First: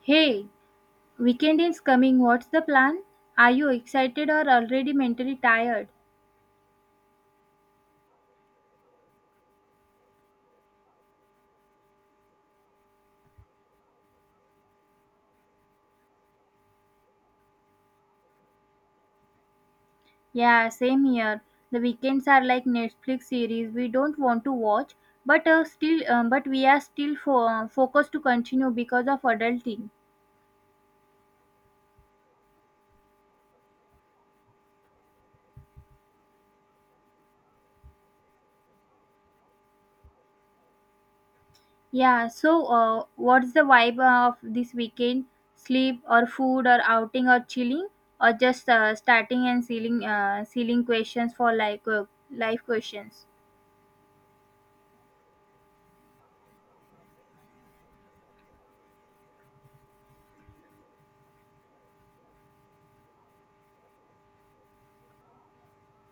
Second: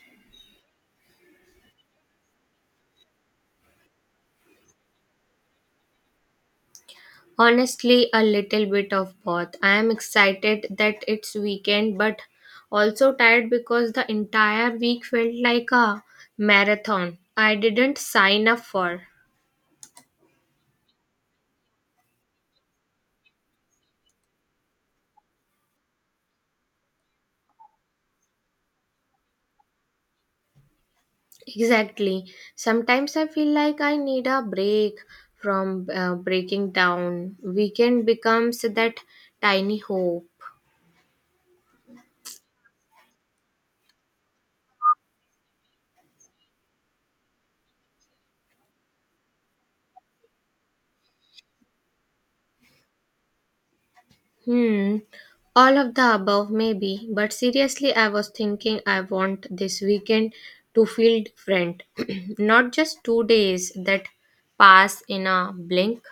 Hey, weekend is coming. What's the plan? Are you excited or already mentally tired? Honestly, a little bit of both. I am excited that it's weekend, but also tired because the entire week felt like a marathon I didn't sign up for. Yeah, same here. The weekends are like Netflix series we don't want to watch, but but we are still focused to continue because of adulting. Exactly. Sometimes I feel like I need a break from breaking down. Weekend becomes that tiny hope. Yeah. What's the vibe of this weekend? Sleep or food or outing or chilling or just starting and sealing, sealing questions for life questions. Hmm. All of the above, maybe. But seriously, I was thinking I want this weekend to feel different. Not just 2 days that pass in a blink.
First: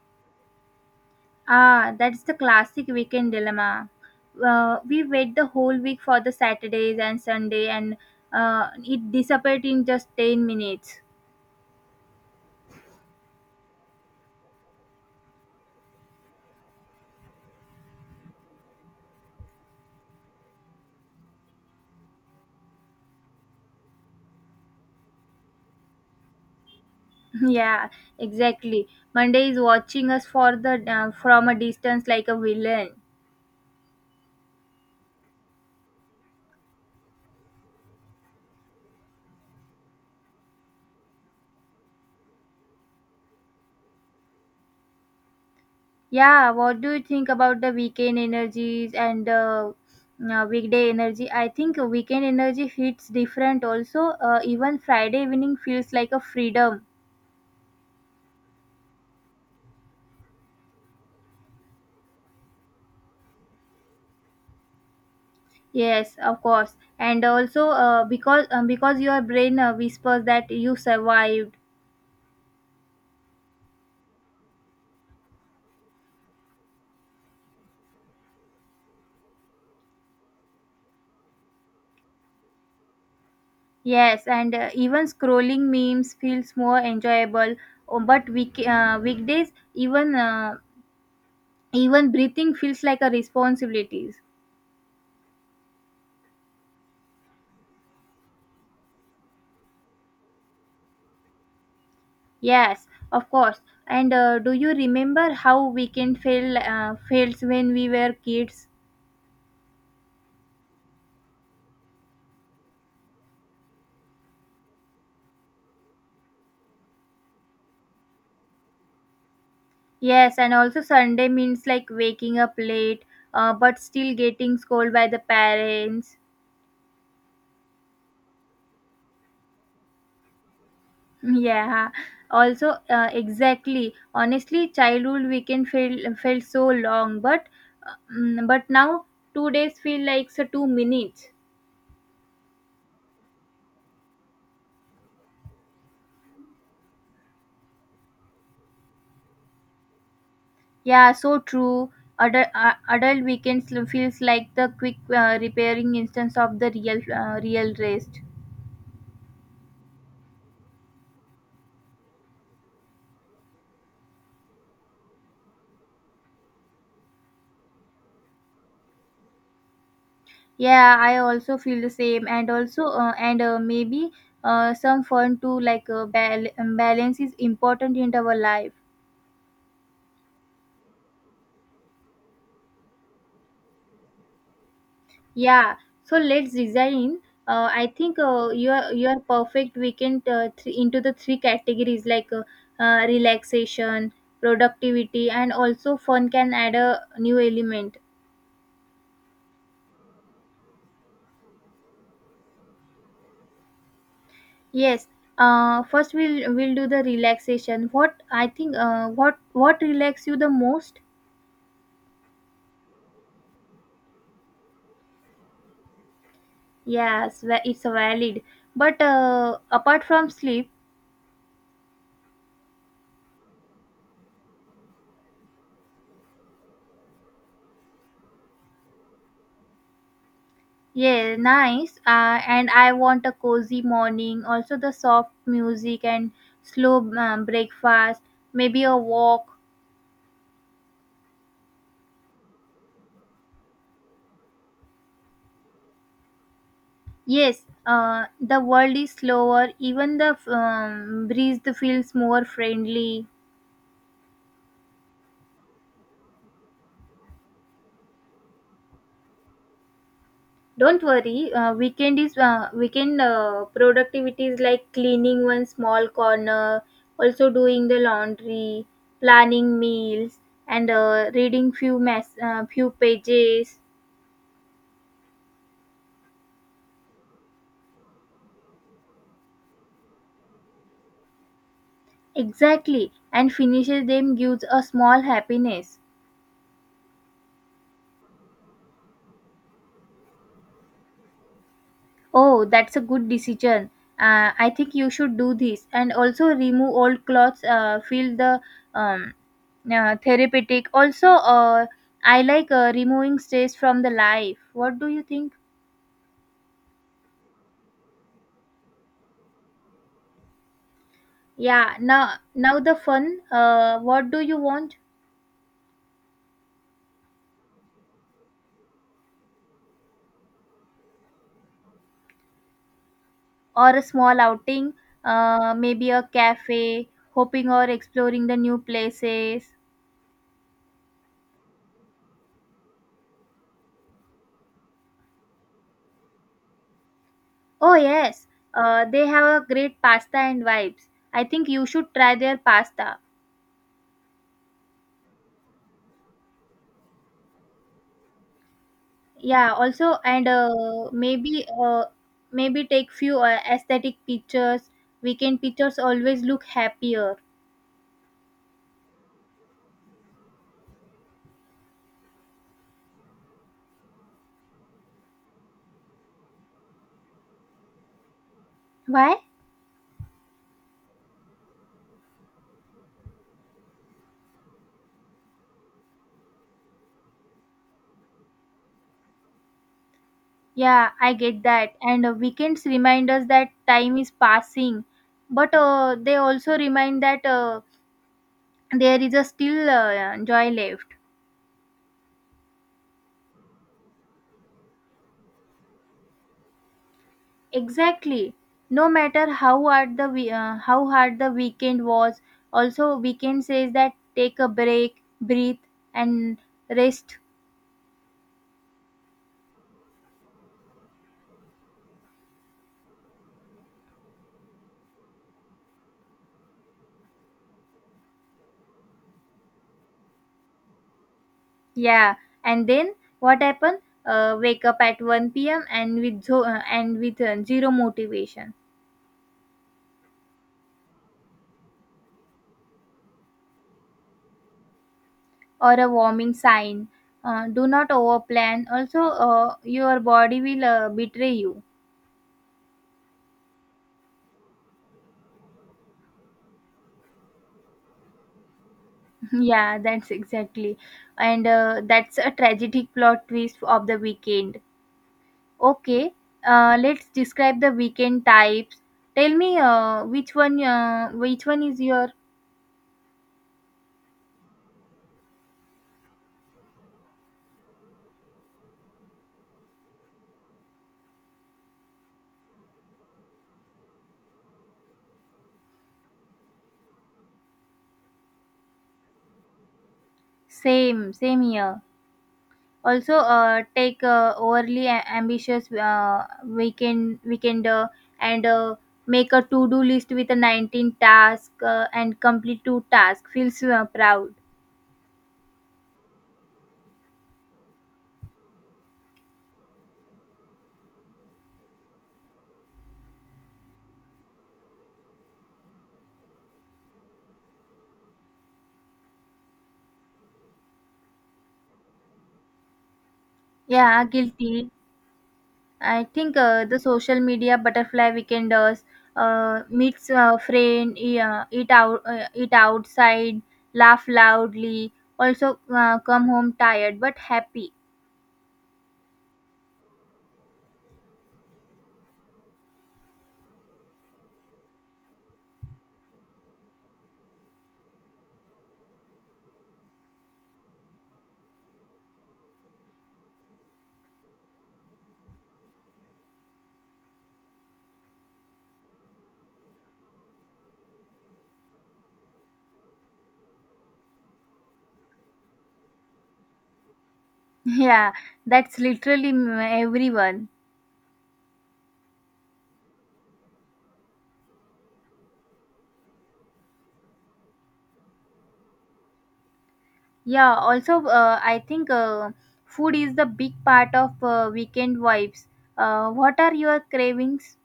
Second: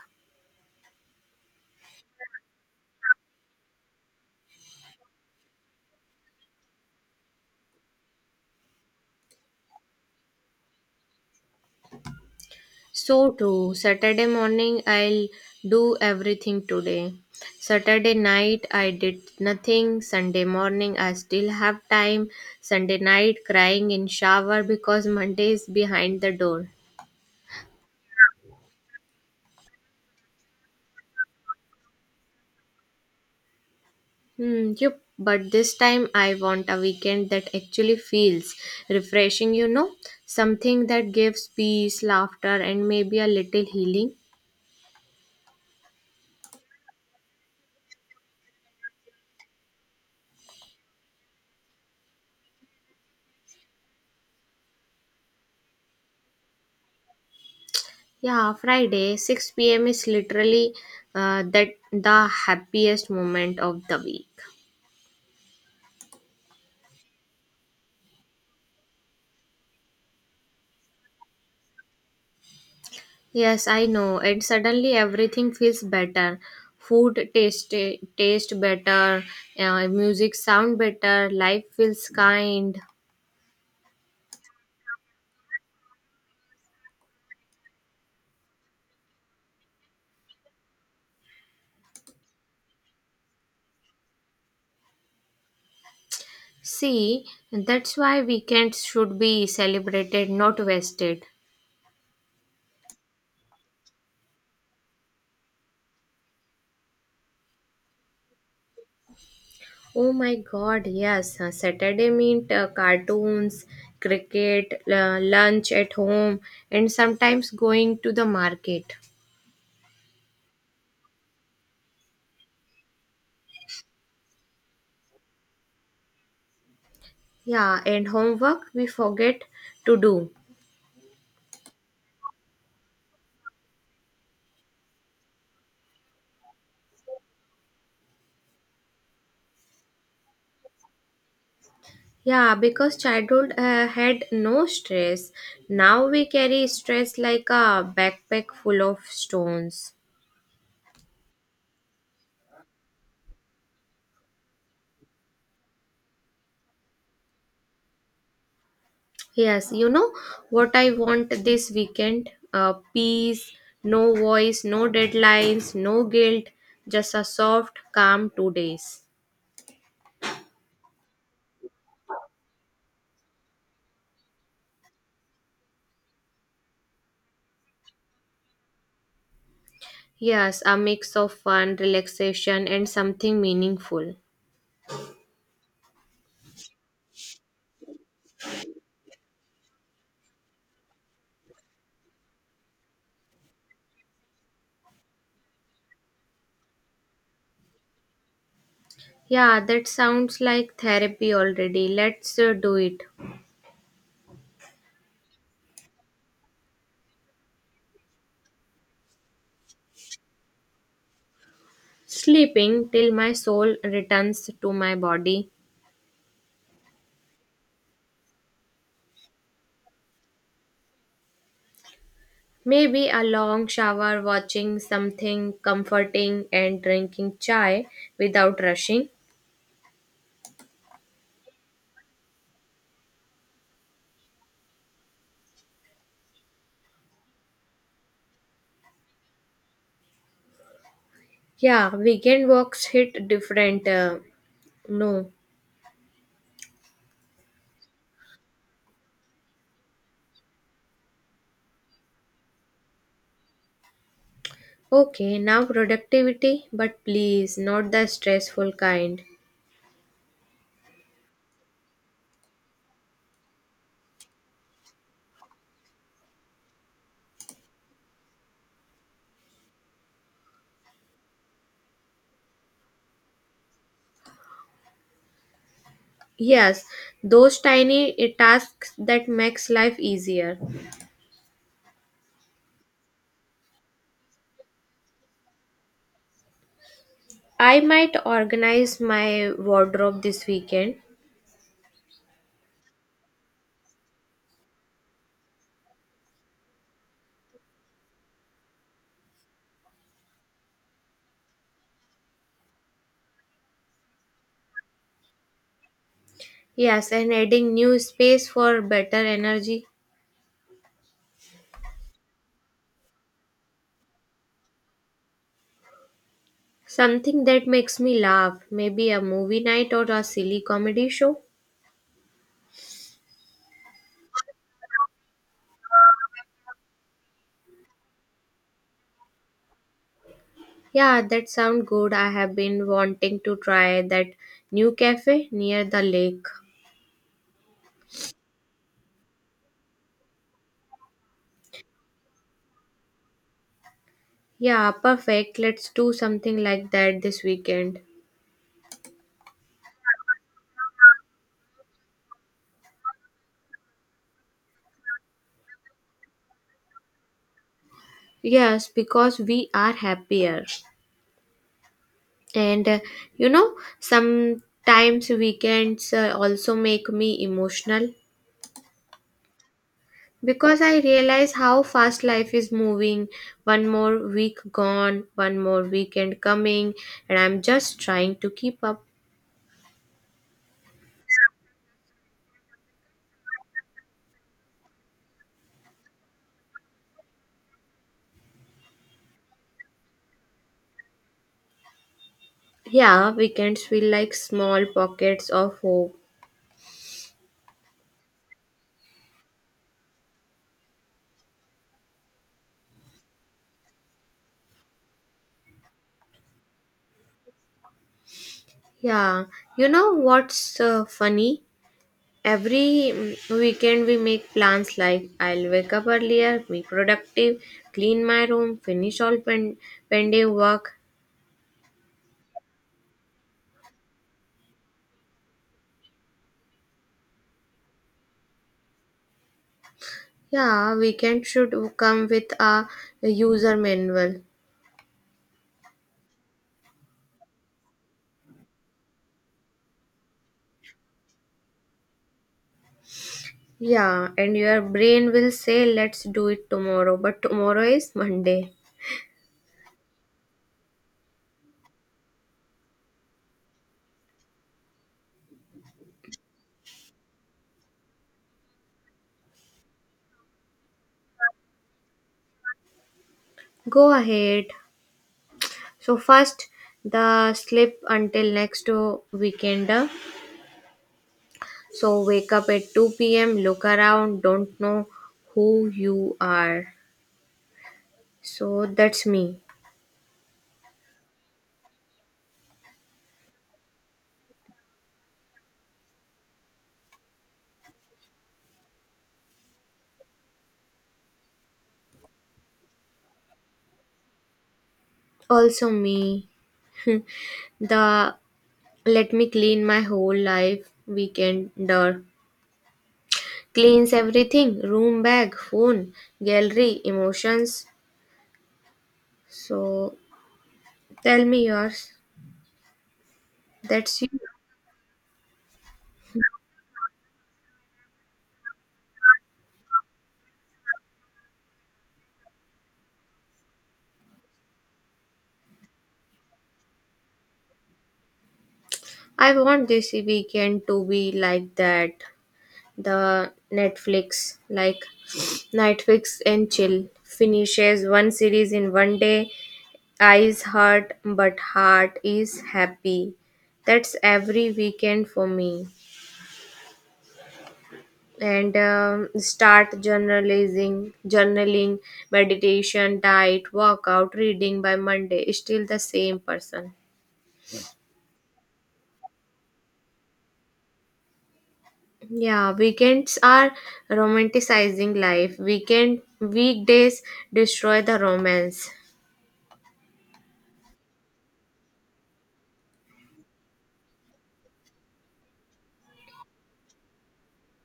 Ah, that's the classic weekend dilemma. We wait the whole week for the Saturdays and Sunday, and it disappeared in just 10 minutes. So true. Saturday morning, I'll do everything today. Saturday night, I did nothing. Sunday morning, I still have time. Sunday night, crying in shower because Monday is behind the door. Yeah, exactly. Monday is watching us for the from a distance like a villain. Hmm, yep, but this time I want a weekend that actually feels refreshing, you know, something that gives peace, laughter, and maybe a little healing. Yeah, what do you think about the weekend energies and weekday energy? I think weekend energy hits different also. Even Friday evening feels like a freedom. Yeah, Friday, 6 p.m. is literally that the happiest moment of the week. Yes, of course. And also because your brain whispers that you survived. Yes, I know, and suddenly everything feels better. Food taste better, music sound better, life feels kind. Yes, and even scrolling memes feels more enjoyable. Oh, but weekdays even breathing feels like a responsibilities. See, that's why weekends should be celebrated, not wasted. Yes, of course. And do you remember how weekend feel feels when we were kids? Oh my god, yes. Saturday meant cartoons, cricket, lunch at home, and sometimes going to the market. Yes, and also Sunday means like waking up late, but still getting scolded by the parents. Yeah, and homework we forget to do. Yeah, also exactly. Honestly, childhood weekend felt so long, but now two days feel like so two minutes. Yeah, because childhood had no stress. Now we carry stress like a backpack full of stones. Yeah, so true. Adult weekends feels like the quick repairing instance of the real rest. Yes, you know what I want this weekend? Peace, no voice, no deadlines, no guilt, just a soft, calm 2 days. Yeah, I also feel the same, and also and maybe some fun too. Like balance is important in our life. Yes, a mix of fun, relaxation, and something meaningful. Yeah, so let's design. I think your perfect weekend into the three categories relaxation, productivity, and also fun can add a new element. Yeah, that sounds like therapy already. Let's do it. Yes. First, we'll do the relaxation. What I think what relax you the most? Sleeping till my soul returns to my body. Yes, it's valid. But apart from sleep. Maybe a long shower, watching something comforting, and drinking chai without rushing. Yeah, nice. And I want a cozy morning, also the soft music and slow breakfast, maybe a walk. Yeah, weekend walks hit different. No. Yes, the world is slower, even the breeze feels more friendly. Okay, now productivity, but please, not the stressful kind. Don't worry, weekend productivity is like cleaning one small corner, also doing the laundry, planning meals, and reading few pages. Yes, those tiny tasks that makes life easier. Exactly, and finishes them gives a small happiness. I might organize my wardrobe this weekend. Oh, that's a good decision. I think you should do this, and also remove old clothes. Feel the um, therapeutic. Also, I like removing stress from the life. What do you think? Yes, and adding new space for better energy. Yeah, now the fun. What do you want? Something that makes me laugh, maybe a movie night or a silly comedy show. Or a small outing? Maybe a cafe, hoping or exploring the new places. Yeah, that sounds good. I have been wanting to try that new cafe near the lake. Oh, yes. They have a great pasta and vibes. I think you should try their pasta. Yeah, perfect. Let's do something like that this weekend. Yeah, also and maybe maybe take few aesthetic pictures. Weekend pictures always look happier. Yes, because we are happier. And you know, sometimes weekends also make me emotional Why? because I realize how fast life is moving. One more week gone, one more weekend coming, and I'm just trying to keep up. Yeah, I get that. And weekends remind us that time is passing, but they also remind that there is a still joy left. Yeah, weekends feel like small pockets of hope. Exactly. No matter how hard how hard the weekend was, also weekend says that take a break, breathe, and rest. Yeah, you know what's funny? Every weekend we make plans like I'll wake up earlier, be productive, clean my room, finish all pending work. Yeah, and then what happened? Wake up at one p.m. and with zero motivation. Yeah, weekend should come with a user manual. Or a warming sign. Do not overplan. Also, your body will betray you. Yeah, and your brain will say, let's do it tomorrow, but tomorrow is Monday. Yeah, that's exactly, and that's a tragic plot twist of the weekend. Okay, let's describe the weekend types. Tell me which one is your Go ahead. So first the sleep until next weekend. So wake up at 2 p.m. Look around. Don't know who you are. So that's me. same here. Also, take overly ambitious weekender and make a to do list with a 19 task and complete two tasks. Feels proud. Also me. The let me clean my whole life weekender. Cleans everything. Room, bag, phone, gallery, emotions. So tell me yours. That's Yeah, you. guilty. I think the social media butterfly weekenders meets a friend, eat outside, laugh loudly. Also, come home tired but happy. I want this weekend to be like that. The Netflix, like Netflix and chill. Finishes one series in one day. Eyes hurt, but heart is happy. That's every weekend for me. And start journalizing, journaling, meditation, diet, workout, reading by Monday. Still the same person. Yeah, that's literally everyone. Yeah, weekends are romanticizing life. Weekend weekdays destroy the romance. Yeah. Also, I think food is the big part of weekend vibes. What are your cravings?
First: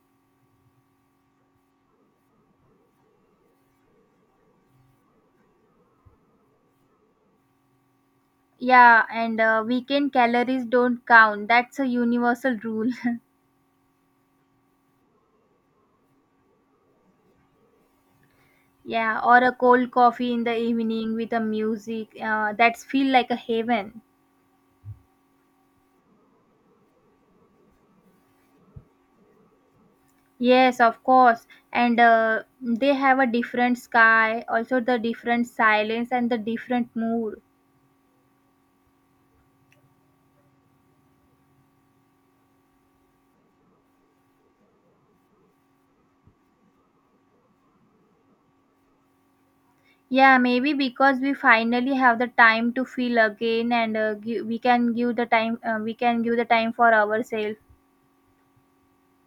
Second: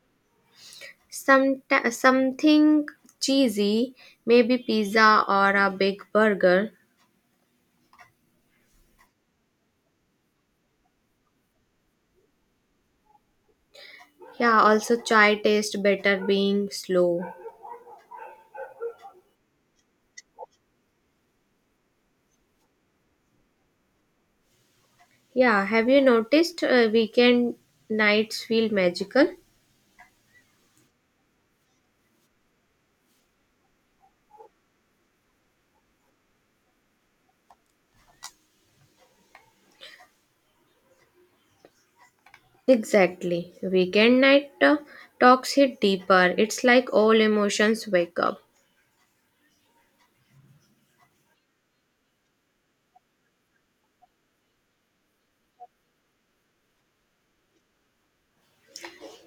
Some something cheesy, maybe pizza or a big burger. Yeah, and weekend calories don't count. That's a universal rule. Yeah, also chai tastes better being slow. Yeah, or a cold coffee in the evening with a music, that's feel like a heaven. Yeah, have you noticed weekend nights feel magical? Yes, of course. And they have a different sky, also the different silence and the different mood. Exactly. Weekend night talks hit deeper. It's like all emotions wake up. Yeah, maybe because we finally have the time to feel again, and we can give the time. We can give the time for ourselves.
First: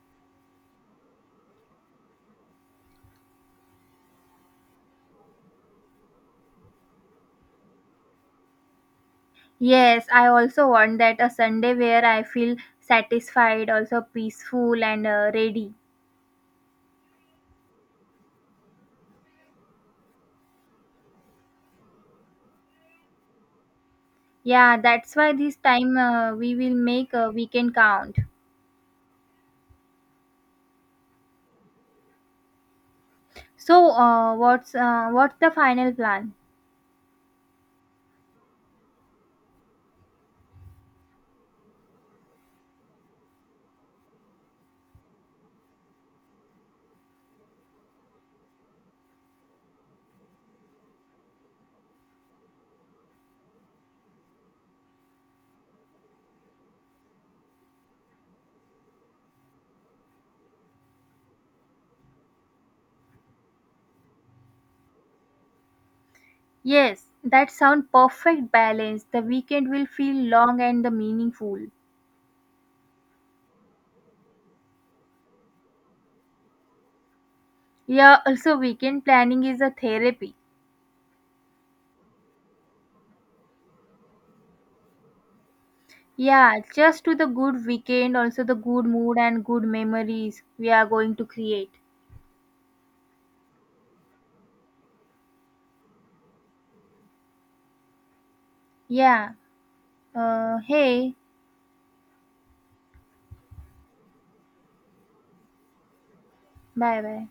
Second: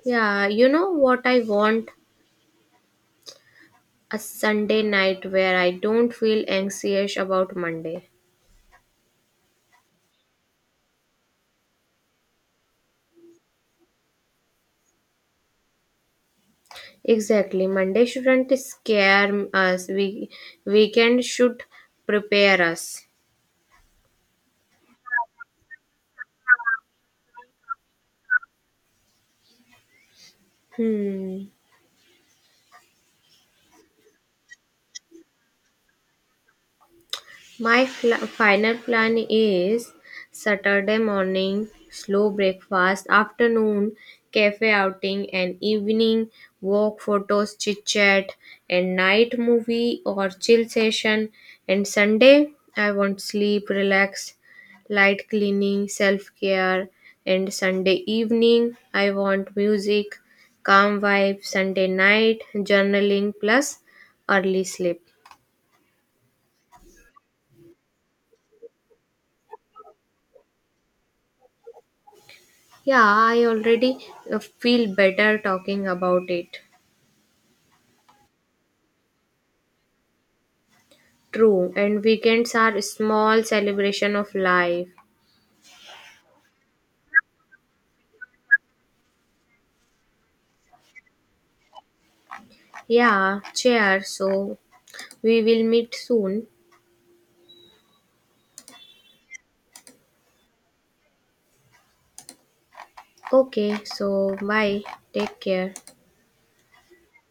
Yeah, you know what I want? A Sunday night where I don't feel anxious about Monday. Yes, I also want that a Sunday where I feel satisfied, also peaceful and ready. Exactly. Monday shouldn't scare us. We weekend should prepare us. Yeah, that's why this time we will make a weekend count. Hmm. So, what's the final plan? My final plan is Saturday morning, slow breakfast, afternoon, cafe outing, and evening walk, photos, chit chat, and night movie or chill session. And Sunday, I want sleep, relax, light cleaning, self care. And Sunday evening, I want music, calm vibe. Sunday night, journaling, plus early sleep. Yes, that sound perfect balance. The weekend will feel long and the meaningful. Yeah, I already feel better talking about it. Yeah, also weekend planning is a therapy. True, and weekends are a small celebration of life. Yeah, just to the good weekend, also the good mood and good memories we are going to create. Yeah, cheers. So we will meet soon. Yeah. Hey, Okay, so bye. Take care. bye bye.